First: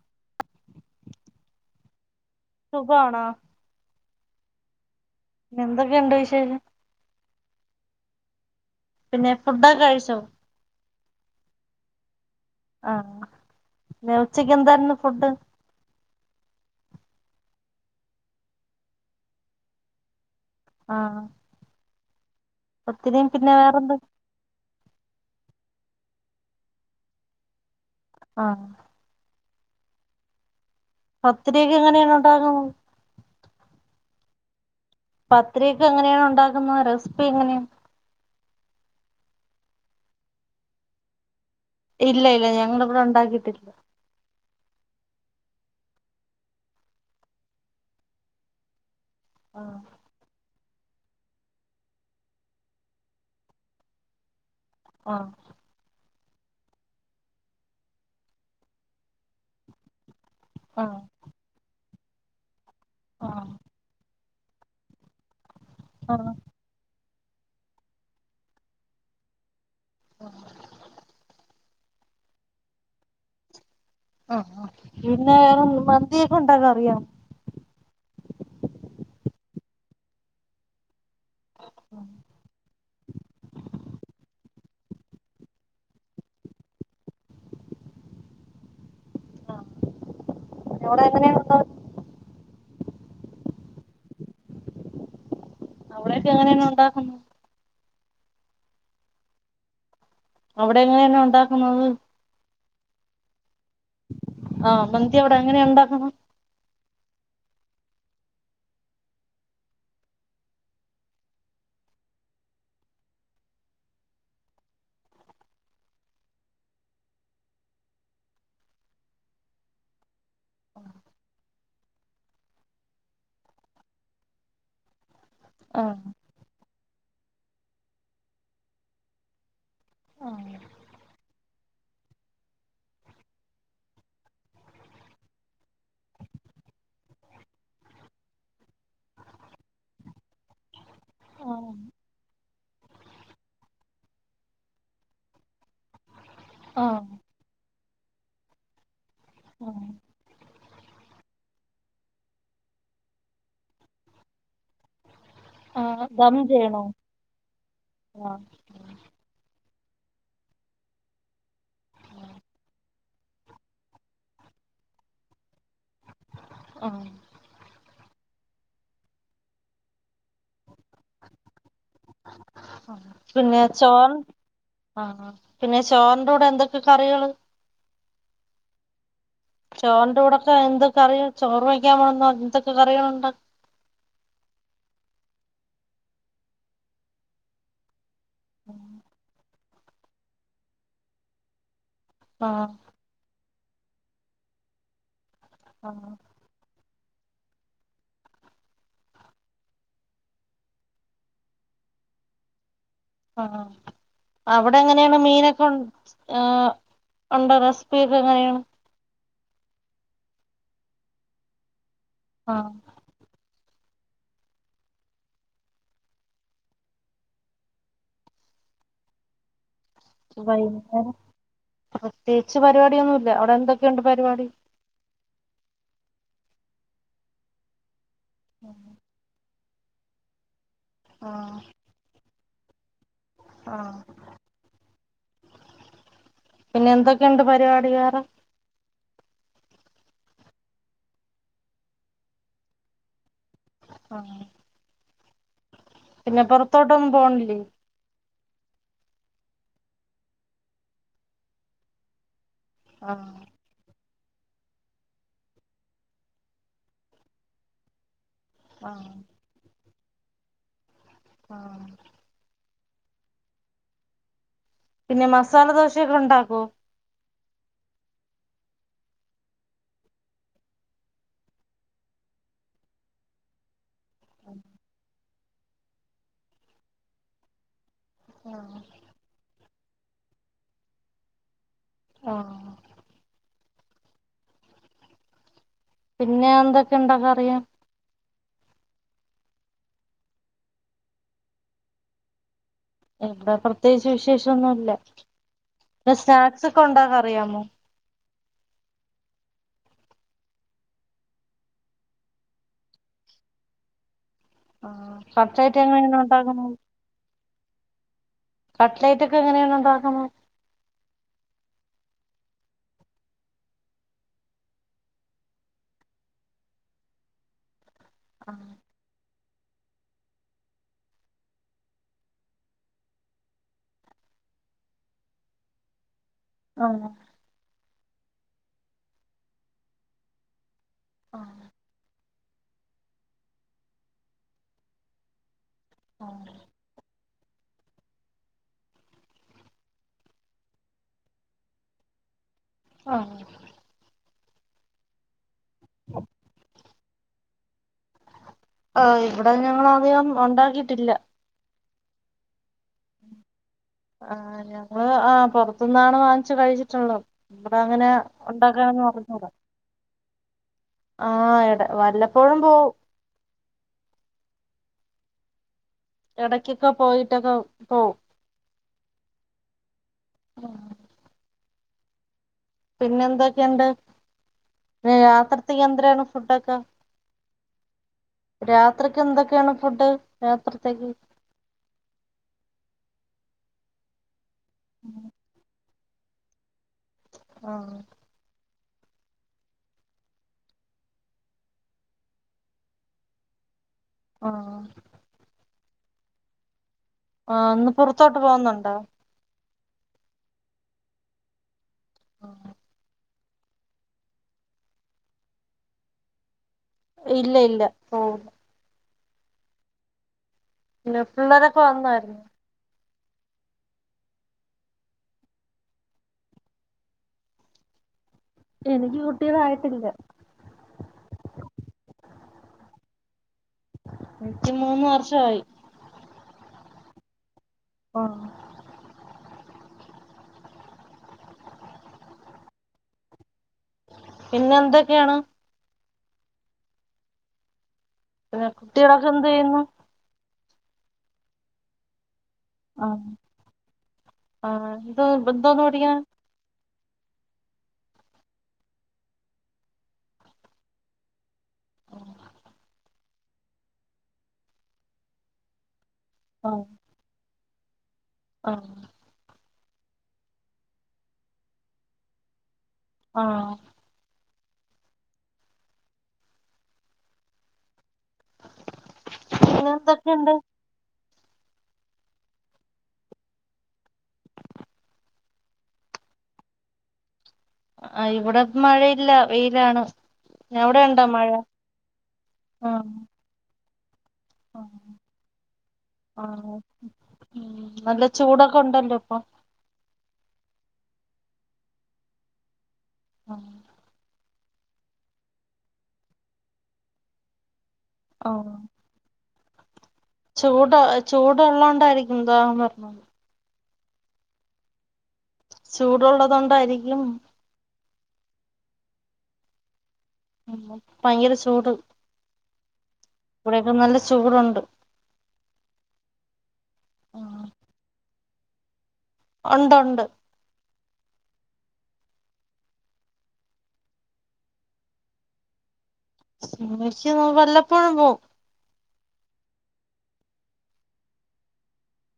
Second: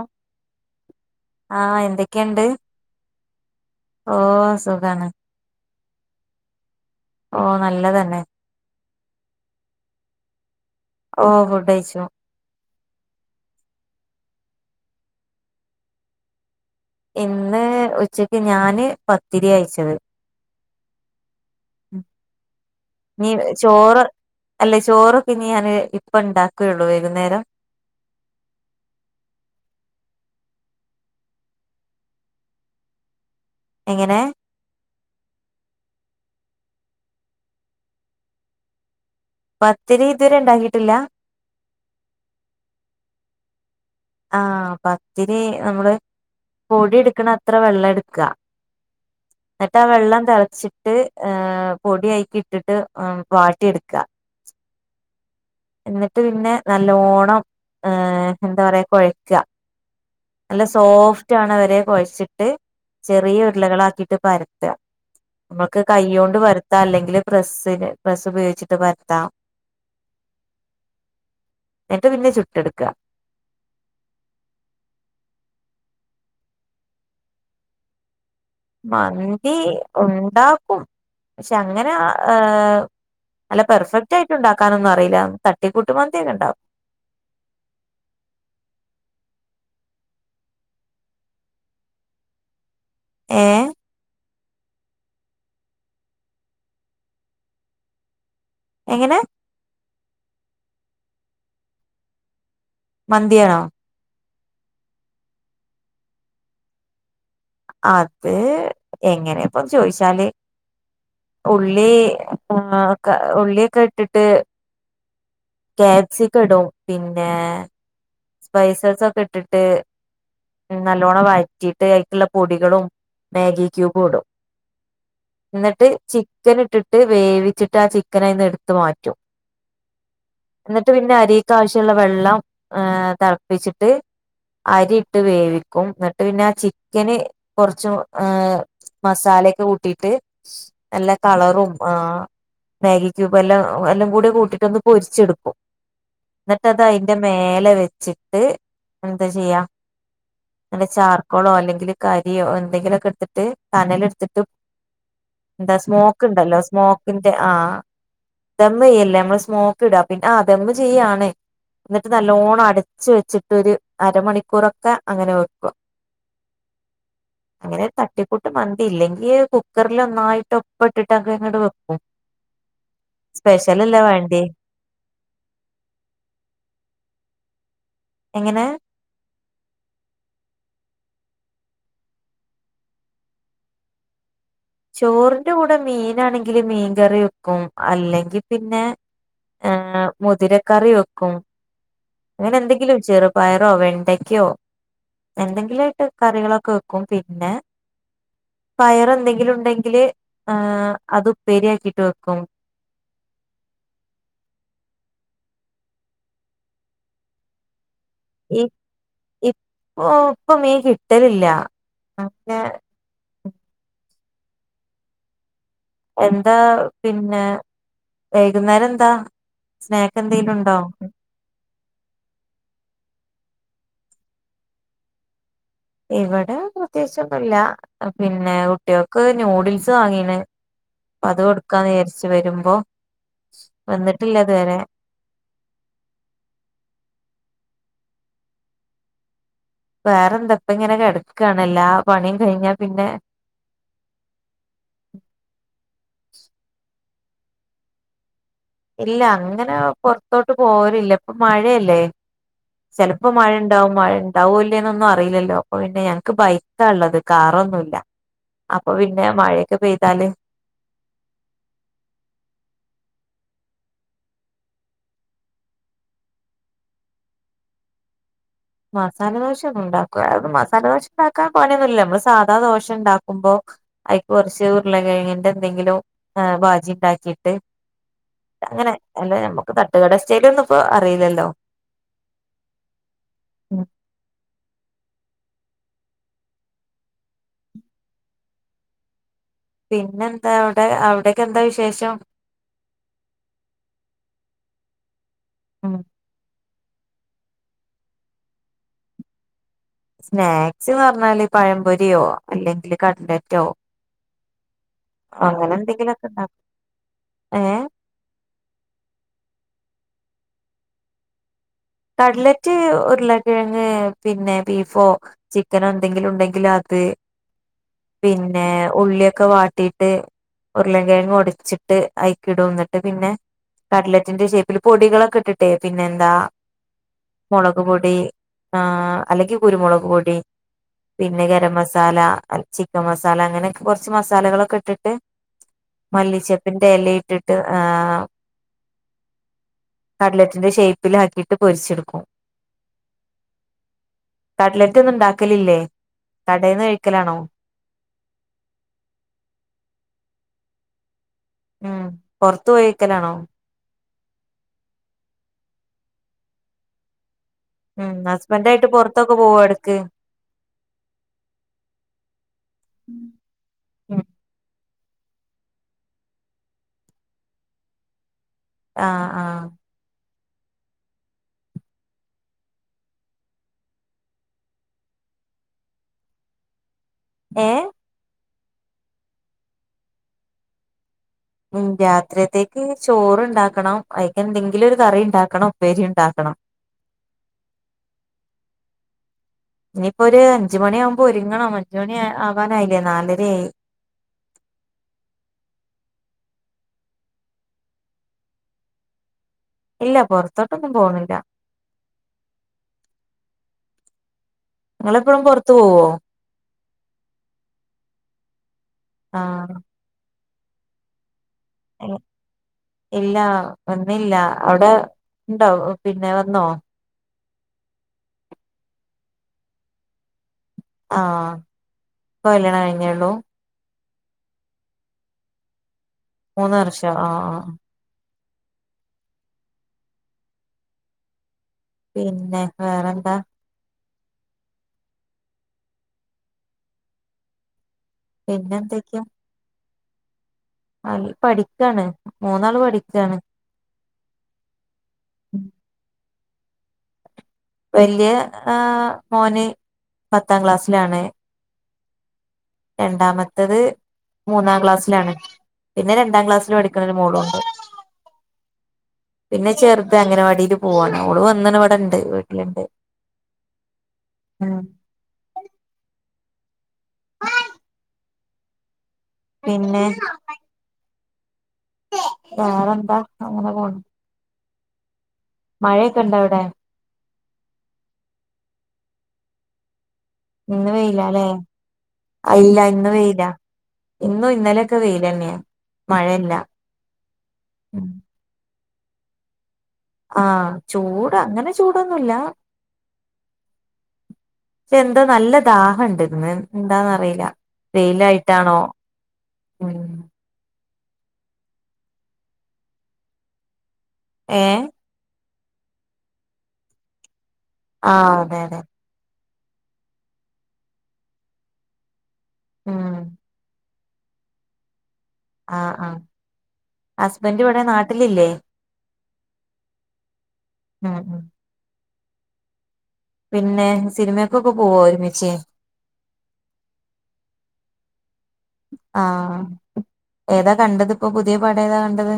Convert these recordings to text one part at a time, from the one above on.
O ആഹ് എന്തെക്കെ ഇണ്ട് സുഖാണോ ഓഹ് സുഖാണ് പിന്നെ എന്തൊക്കെ ഇണ്ട് വിശേഷം ഓഹ് നല്ലതെന്നെ പിന്നെ ഫുഡാെക്കെ കഴിച്ചോ ഓഹ് ഫുഡ്കയിച്ചു ആഹ് ഇന്ന് ഉച്ചക്ക് എന്തായിരുന്നു ഫുഡ് ഇന്ന് ഉച്ചക്ക് ഞാന് പത്തിരിയാ കയിച്ചത് ആഹ് ആഹ് ഉം ഇഞ്ഞ് പിന്നെ വേറെന്ത ചോറ് അല്ലെ ചോറൊക്കെ ഇഞ്ഞ് ഞാന് ഇപ്പഇണ്ടാക്കാെള്ളൂ വൈക്ന്നേരം ആഹ് പത്തിരിയെക്കെ എങ്ങനെയാണ് ഉണ്ടാക്കുന്നത് എങ്ങനെ പത്തിരി ഒക്കെ എങ്ങനെയാണ് ഉണ്ടാക്ക്ന്നത് റെസ്പ്പി എങ്ങനേണ് പത്തിരി ഇതുവരെ ഇണ്ടാക്കിയിട്ടില്ല ഇല്ല ഇല്ല ഞങ്ങള് ഇവടെ ഉണ്ടാക്കിയിട്ടില്ല ആഹ് പത്തിരി നമ്മള് പൊടി ഇട്ക്ക്ണ അത്രെ വെള്ളം ഇട്ക്കാ ആഹ് ഇന്ന്ട്ടാ ആ വെള്ളം തെളച്ചിട്ട് പൊടി ഐക്ക് ഇട്ടിട്ട് ഉം വാട്ടി ഇട്ക്കാ വാണം ഇന്ന്ട്ട് പിന്നെ നല്ലോണം ഹ് എന്താ പറയാ കാെയക്കാ നല്ല ആഹ് സോഫ്റ്റ് ആവ്ണത് വെരെ കൊയച്ച്ട്ട് ചെറിയ ആഹ് ഉര്ളകളാക്കീട്ട് പരത്താ ഇമ്മക്ക് ആഹ് കയ്യോണ്ട് പരത്താ അല്ലെങ്കില് പ്രസ്സിന് പ്രസ് ഉപയോഗിച്ചിട്ട് പരത്താം ആഹ് എൻട്ട് പിന്നെ ചുട്ടെട്ക്കാ ആഹ് ആഹ് പിന്നെ മന്തിയൊക്കെ ഉണ്ടാക്കാൻ അറിയാേ മന്തി ഉണ്ടാക്കും പക്ഷെ അങ്ങനെ ഹ് നല്ല പെർഫെക്റ്റ് ആയിട്ട് ഉണ്ടാ ക്കാനൊന്നും അറീല തട്ടിക്കൂട്ട് മന്തിയെക്കെ ഇണ്ടാക്കും ആഹ് ഇവടെ എങ്ങനെയാ ഉണ്ടാക്കും ഏഹ്‌ അവടെയെക്കെ എങ്ങനെയാണ് ഉണ്ടാക്കുന്നത് എങ്ങനെ അവടെ എങ്ങനെയാണ് ഉണ്ടാക്കുന്നത് മന്തിയാണോ ആഹ്‌ മന്തി അവടെ എങ്ങനെയാ ഇണ്ടാക്ക്ന്ന് അത് എങ്ങനെ ഇപ്പോന്ന് ചോയിച്ചാല് ഉള്ളി ആ ഒക്കെ ഉള്ളിയെക്കെ ഇട്ട്ട്ട് ക്യാപ്സിക്കം ഇടും പിന്നെ സ്പൈസസ് ഒക്കെ ഇട്ടിട്ട് നല്ലോണ്ണം വയറ്റി ട്ട് അയ്ക്ക്ള്ള പൊടികളും മാഗി ക്യൂബ് ഇടും ന്നിട്ട് ആഹ് ചി ക്കന്ട്ട്ട്ട് വേവിച്ചിട്ട് ആ ചിക്കനയിന്ന് എടുത്ത് മാറ്റും. ആഹ് ന്നിട്ട് പിന്നെ അരീക്കാവശ്യള്ള വെള്ളം ഏ തൾപ്പിച്ചിട്ട് അരീട്ട് വേവിക്കും. ന്നട്ട് പിന്നെ ആ ചിക്കന് കൊർച്ചും ഏഹ്‌ മസാലൊക്കെ കൂട്ടിട്ട് നല്ല കളറും ആഹ് ആഹ്‌ മാഗി ക്യൂബ് എല്ലാം എല്ലാം കൂടി കൂട്ടിട്ടോന്ന് പൊരിച്ചെടുക്കും. ആഹ് ന്നിട്ടതയിന്റെ മേലെ വെച്ചിട്ട് ന്താ ചെയ്യാ ആ ന്നെ ചാർക്കോളോ അല്ലെങ്കില് കരിയോ എന്തെങ്കിലൊക്കെ ഇട്ത്ത്ട്ട് കനല് ഇട്ത്തിട്ട് എന്താ ആ, സ്മോക്ക് ദം ഇണ്ടല്ലോ ചെയ്യണോ സ്മോക്കിന്റെ ആ ആ ദമ്മെയ്യല്ലേ നമ്മള് സ്മോ ക്ക്ടാ പിന്നെ ആഹ് ദമ്മ് ചെയ്യാണ് ന്നിട്ട് നല്ലോണം ച്ച് വെച്ചിട്ടരു അരമണിക്കൂറൊക്കെ അങ്ങനെ വെക്ക ആഹ്‌ അങ്ങനെരു തട്ടിക്കൂട്ട് മന്തി ഇല്ലെങ്കി കുക്കർല് ഒന്നായിട്ടും പ്പ്ട്ടിട്ടക്കെങ്ങട് വെക്കും സ്പെഷ്യൽ അല്ലെ വേണ്ട്യീ ആഹ്‌ പിന്നെ ചോറിന്റെ കൂടെ എന്തൊക്കെ കറികള്? എങ്ങനെ ചോറിന്റെ കൂടെക്കെ എന്ത്‌ കറി ചോറ് വയ്ക്കാൻ പോണേന്നോ എന്തൊക്കെ കറികളുണ്ട് ചോറ്ന്റെ കൂടെ മീനാണെങ്കില് മീൻകറി വെക്കും അല്ലെങ്കി പിന്നെ ഏഹ് മുതിരക്കറി വെക്കും. ആ അങ്ങനെന്തെങ്കിലും ചെറുപയറോ വെണ്ടയ്ക്കോ എന്തെങ്കിലും ആ ആയിട്ട് കറികളൊക്കെ വെ ക്കും പിന്നെ പയറെന്തെങ്കിലും ഇണ്ടെങ്കില് അത് ഉപ്പേരിയാക്കിട്ട് വെക്കും. ആഹ്‌ അവിടെ എങ്ങനെയാണ് മീനൊക്കെ ണ്ട് ഏഹ്‌ ഉണ്ടോ [unintelligible] എങ്ങനെയാണ് ഈ ഇപ്പൊ ഇപ്പൊ മീൻ കിട്ടലില്ല. അങ്ങനെ ആഹ്‌ എന്താ പിന്നെ വൈകുന്നേരം എന്താ സ്നാ വൈകുന്നേരം പ്രത്യേകിച്ച് പരിപാടിയൊന്നുല്ല. അവിടെ എന്തൊക്കെയുണ്ട് പരിപാടി? ഇവടെ പ്രത്യേകിച്ചൊന്നുല്ല. പിന്നെ കുട്ടിയോ ക്ക് ന്യൂഡിൽസ് വാങ്ങീണ്. ആ അപ്പ അത് കൊടുക്കാന്ന് രാര്ച്ചു വരുമ്പോ ആ വന്നിട്ടില്ലെതുവരെ പിന്നെന്തൊക്കെയുണ്ട് പരിപാടി വേറെ വേറെന്തപ്പ ഇങ്ങനെ കെടക്കാണ്. എല്ലാ പണിയും കഴിഞ്ഞാ പിന്നെ പിന്നെ പൊറത്തോട്ടൊന്നും പോണില്ലേ? ഇല്ല അങ്ങനെ പൊർത്തോട്ട് പോവലില്ല ഇപ്പൊ മഴയല്ലേ ആ ചെലപ്പോ മഴണ്ടാവും മഴ ണ്ടാവോല്ലേന്നൊന്നും അറീലല്ലോ. അപ്പൊ പിന്നെ ഞങ്ങക്ക് ബൈക്കാള്ളത് കാറൊന്നുല്ല. അപ്പൊ ആ പിന്നെ മഴക്കെ പെയ്താല് ആഹ്‌ പിന്നെ മസാല ദോശൊക്കെ ഉണ്ടാക്കോ? മസാലദോശന്നും ഉണ്ടാക്കു മസാലദോശ ഉണ്ടാക്കാൻ പണിയൊന്നുല്ല മ്മള് സാധാ ദോശ ഇണ്ടാക്കുമ്പോ അയ്ക്ക് കൊർച്ച് ഉര്ളകേങ്ങിന്റെ എന്തെങ്കിലും ബാജി ഇണ്ടാക്കിട്ട്. അങ്ങനെ അല്ല ഞമ്മക്ക് തട്ടുകട സ്റ്റെയ്ലൊന്നും ഇപ്പോ അറീല്ലല്ലോ. ആഹ്. ഉം. പിന്നെ എന്തക്കെണ്ട് പറിയാൻ പിന്നെന്തവടെ അവടെക്കെന്താ വിശേഷം? ഇവടെ പ്രത്യേകിച്ച് വിശേഷൊന്നുല്ല ഉം ന്നെ സ്നാക്സൊക്കൊണ്ടാക്കറിയാമോ? സ്നാക്സ്ന്ന് പർഞ്ഞാല് പഴംപൊര്യോ അല്ലെങ്കില് കട്ലറ്റോ കട്ട്ലൈറ്റ് എങ്ങനെയാണ് അങ്ങനെന്തെങ്കിലൊക്കെണ്ടാക്കും. ഉണ്ടാക്കുന്നത് ഏഹ്? കട്ട്ലൈറ്റൊക്കെങ്ങനെണ് ണ്ടാക്ക്ണെ? കട്ട്ലറ്റ് ഉരുള കിഴങ്ങ് പിന്നെ ബീഫോ ചിക്കനൊ ന്തെങ്കിലുണ്ടെങ്കിലത് പിന്നെ ഉള്ള്യൊക്കെ വാട്ടിട്ട് ഉരുള കിഴങ്ങ് ഒട്ച്ചിട്ട് അയ്ക്ക്ടും ന്നട്ട് പിന്നെ കട്ലറ്റിന്റെ ഷേപ്പില് പൊടികളൊക്കെട്ട്ട്ടെ പിന്നെന്താ ആഹ്. മൊളക് പൊടി ആഹ് അല്ലെങ്കി കുരുമുളക് പൊടി. പിന്നെ ഗരം മസാല ചിക്കൻ മസാല അങ്ങനെക്കെ കോർച്ച് മസാലകളൊക്കെട്ട്ട്ട് മല്ലി ചെപ്പ് ന് എലേട്ടിട്ട് ആഹ് കട്ലറ്റ്ന്റെ ഷേപ്പിലാക്കി ട്ട് പൊര്ച്ച്ട്ക്കും. ആഹ്. കട്ലറ്റൊന്നുണ്ടാക്കലില്ലേ കടേന്ന് കഴിക്കലാണോ. ആഹ് ഇവടെ ഞങ്ങള് അതികം ഉണ്ടാക്കിട്ടില്ല. ഉം പൊർത്ത് പോയി കയിക്കലാണോ. ആഹ് ഞങ്ങള് ആഹ് പൊർത്ത്ന്നാണോ വാങ്ങിച്ച് കഴിച്ചിട്ടുള്ളത്. ഇവടങ്ങനാ ഉണ്ടാക്കാനൊന്നും അറിഞ്ഞൂടാ. പട്ക്ക്. ആഹ് ടാ വല്ലപ്പോഴും പോവും. എടയ്ക്കൊക്കെ പോയിട്ടൊക്കെ പോവും. ആഹ് ആഹ്. ആഹ് പിന്നെന്തെക്കെണ്ട് രാത്രി ത്ത്ക്ക് എന്ത്രേണ് ഫുഡൊക്കെ? ഏഹ്? രാത്രി ക്കെന്തെക്കെണ് ഫുഡ് രാത്രിത്തേക്ക്. ഉം രാത്രിയത്തേക്ക് ചോറ്ണ്ടാക്കണം അയ്ക്കെന്തെങ്കിലൊര് കറി ണ്ടാക്കണം. ഉപ്പേര്യുണ്ടാക്കണം. ആഹ്. ഇഞ്പ്പോര് അഞ്ച് മണ്യാവുമ്പോ ഒര്ങ്ങണം അഞ്ച് മണി ആവാനായില്ലേ നാലെര്യായി. ആഹ്. ആഹ് ഇന്ന് പൊറത്തോട്ട് പോവുന്നുണ്ടോ? ഇല്ല പൊറത്തോട്ടൊന്നും പോണില്ല. ആഹ് നിങ്ങളെപ്പളും പൊർത്ത് പോവോ? ഇല്ല ഇല്ല പോവൂല. ആഹ് പിന്നെ പിള്ളാരൊക്കെ വന്നായിര്ന്നാ? ഇല്ല വന്നില്ല. അവടെ ണ്ടോ പിന്നെ വന്നോ? എനിക്ക് കുട്ട്യൊന്നായിട്ടില്ല. ആ പ്പ കല്ല്യാണം കഴിഞ്ഞേള്ളൂ? ഇൻക്ക്മൂന്ന് വർഷയി. മൂന്ന് വർഷം ആ ആ. ഓആ പിന്നെ വേറെന്താ? പിന്നെ എന്തൊക്കെയാണ്? പിന്നെ കുട്ട്യേളൊക്കെ എന്ത് യ്യുന്നു.? അൽ പഠിക്കണ് മൂന്നാള് പഠിക്കാണ്. ആഹ ഇന്തോ ഇന്തോന്ന് പഠിക്ക്ണ് വെല്ല്യ ഏ മോന് പത്താം ക്ലാസ്സിലാണ്. [inaudible] രണ്ടാമത്തത് മൂന്നാ ക്ലാസ്സിലാണ് പിന്നെ രണ്ടാം ക്ലാസ്സില് ആഹ് പഠിക്കണരു മോളുണ്ട്. ആഹ്. പിന്നെ ചെറ്ത് അങ്ങനവാടില് പോവാണ് ഓള് വന്ന്ണ് ഇവടെണ്ട് വീട്ടില്ണ്ട്. ആഹ്.. ആ. പിന്നെ എന്തൊക്ക്യോണ്ട്? വേറെ എന്താ അങ്ങനെ പോണ്. മഴക്കെ ണ്ടോ അവ്ടെ? ആ ഇവിടെ മഴയില്ല വെയിലാണ്. ഇന്ന് അവിടെ ഇണ്ടോ വെയിലാല്ലേ മഴ ഇല്ല ആഹ്. ഇന്ന് വെയിലാ ഇന്നും ഇൻ ആ നല്ല ചൂടൊക്കെ ഉണ്ടല്ലോ പ്പം. ആഹ ചൂട് അങ്ങനെ ചൂടൊന്നുല്ല. ആ. പി എന്താ നല്ല ദാഹ ണ്ട് ന്ന് എന്താന്നറിയില ആഹ് വെയിലായ്ട്ടാണോ ഉം.. ചൂട് ചൂടുള്ളോണ്ടായിരിക്കും ദാഹം വര്ണത്. ഏ.? ചൂടുള്ളോതോണ്ട് ത്തയിരിക്കും ആ അതെ അതെ. മ് ഭയങ്കര ചൂട്. മ് ഇവിടെനല്ല ചൂടുണ്ട്. ആ ആഹ ഹസ്ബന്റ് വടെ നാട്ടിലില്ലേ? ഒണ്ട് ഒണ്ട്. ആഹ് പിന്നെ സിനിമക്കൊക്കെ പോവോ ഒരുമിച്ച്? സിനിമയ്ക് വല്ലപ്പോഴും പോവു. ആഹ ഏതാ കണ്ടത് ഇപ്പോ പുത്യേ പടം ഏതാ കണ്ടത്?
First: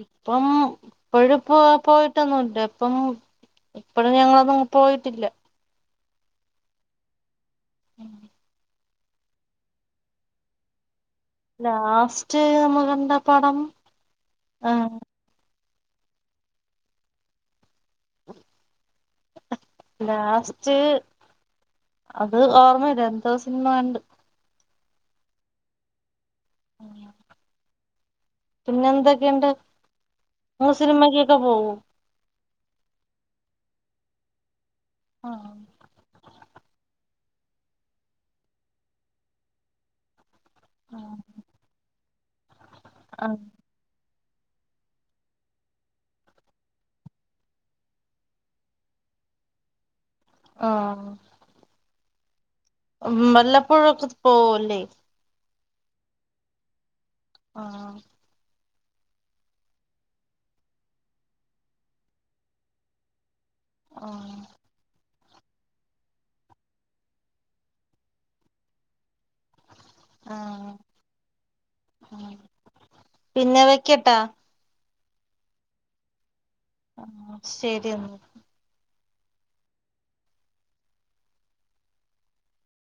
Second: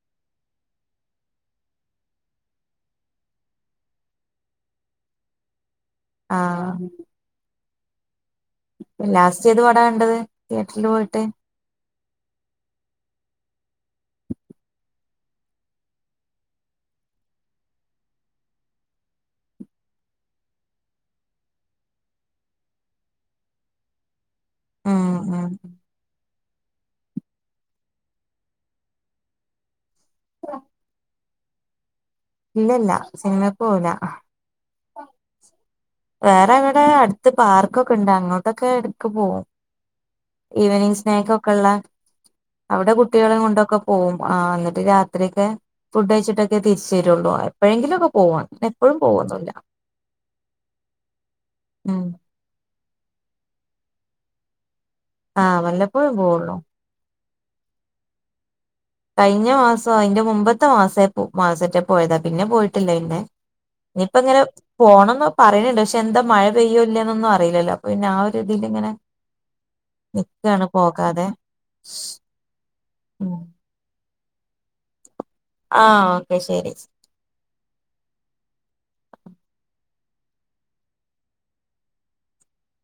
ഇപ്പം ഇപ്പഴുംപ്പോ പോയിട്ടൊന്നും ല്ല ഇപ്പം ഇപ്പഴ് ഞങ്ങളതും ഒത്ത്പോയിട്ടില്ല. ആഹ. [inaudible] ലാസ്റ്റ് ഏത് പട കണ്ടത് തിയേറ്റ്റ്ല്ല് പോയിട്ട്? ലാസ്റ്റ് നമ്മക്കണ്ടാപടം ഹാ, [inaudible] ലാസ്റ്റ് അത് ഓർമ്മല്ല എന്തോ സിനിമ കണ്ട്. ആഹാ, ആഹാ, പിന്നെ എന്തൊക്കെയുണ്ട്, [unintelligible] സിനിമയ്ക്ക്? പ്പ പോവു. ഇല്ല, ഇല്ല സിനിമക്ക് പോവൂല. ആഹാ, ഹാ.. വേറെ എവടെ അട്ത്ത്- പാർക്കൊക്കെണ്ട്, അങ്ങോട്ടൊക്കെ എടക്ക് പോവും. ഈവനിങ് സ്നാക്കൊക്കെള്ള, അവടെ ആ കുട്ട്യാളേം കൊണ്ടൊക്കെ- പോവും, ആഹാ ന്നിട്ട് രാത്രിക്കെ ഫുഡഴിച്ചിട്ടൊക്കെ തിരിച്ച- ശര്യോള്ളൂ, എപ്പഴെങ്കിലൊക്കെ പോവ, എപ്പോഴും പോവൊന്നുല്ല. ആഹാ... മ്മ്. മ്മ് വല്ലപ്പോഴൊക്കെ പോവോലെ? ആഹ് വല്ലപ്പോഴേ പോവൊള്ളൂ. ആഹ്. കയ്ഞ്ഞ മാസോ, അയ്ന്റെ മുമ്പത്ത മാസയപ്പോ മാസറ്റെ പോയതാ, പിന്നെ പോയിട്ടില്ല, ഇന്റെ- ആ ഇനിപ്പങ്ങനെ- പോണംന്ന പറയണണ്ട്, പക്ഷെ എന്താ മഴ പെയ്യോ, ഇല്ലേ ന്നൊന്നും- അറിയിലല്ലോ, അപ്പ പിന്ന ആഹാ ഒരുരിതിലിങ്ങനെ. ആ നിക്കാണ് പോകാതെ. ഉം പിന്നെ വെക്കട്ടാ? ആഹാ ഓക്കെ ശരി. ആ ശരെന്നാ...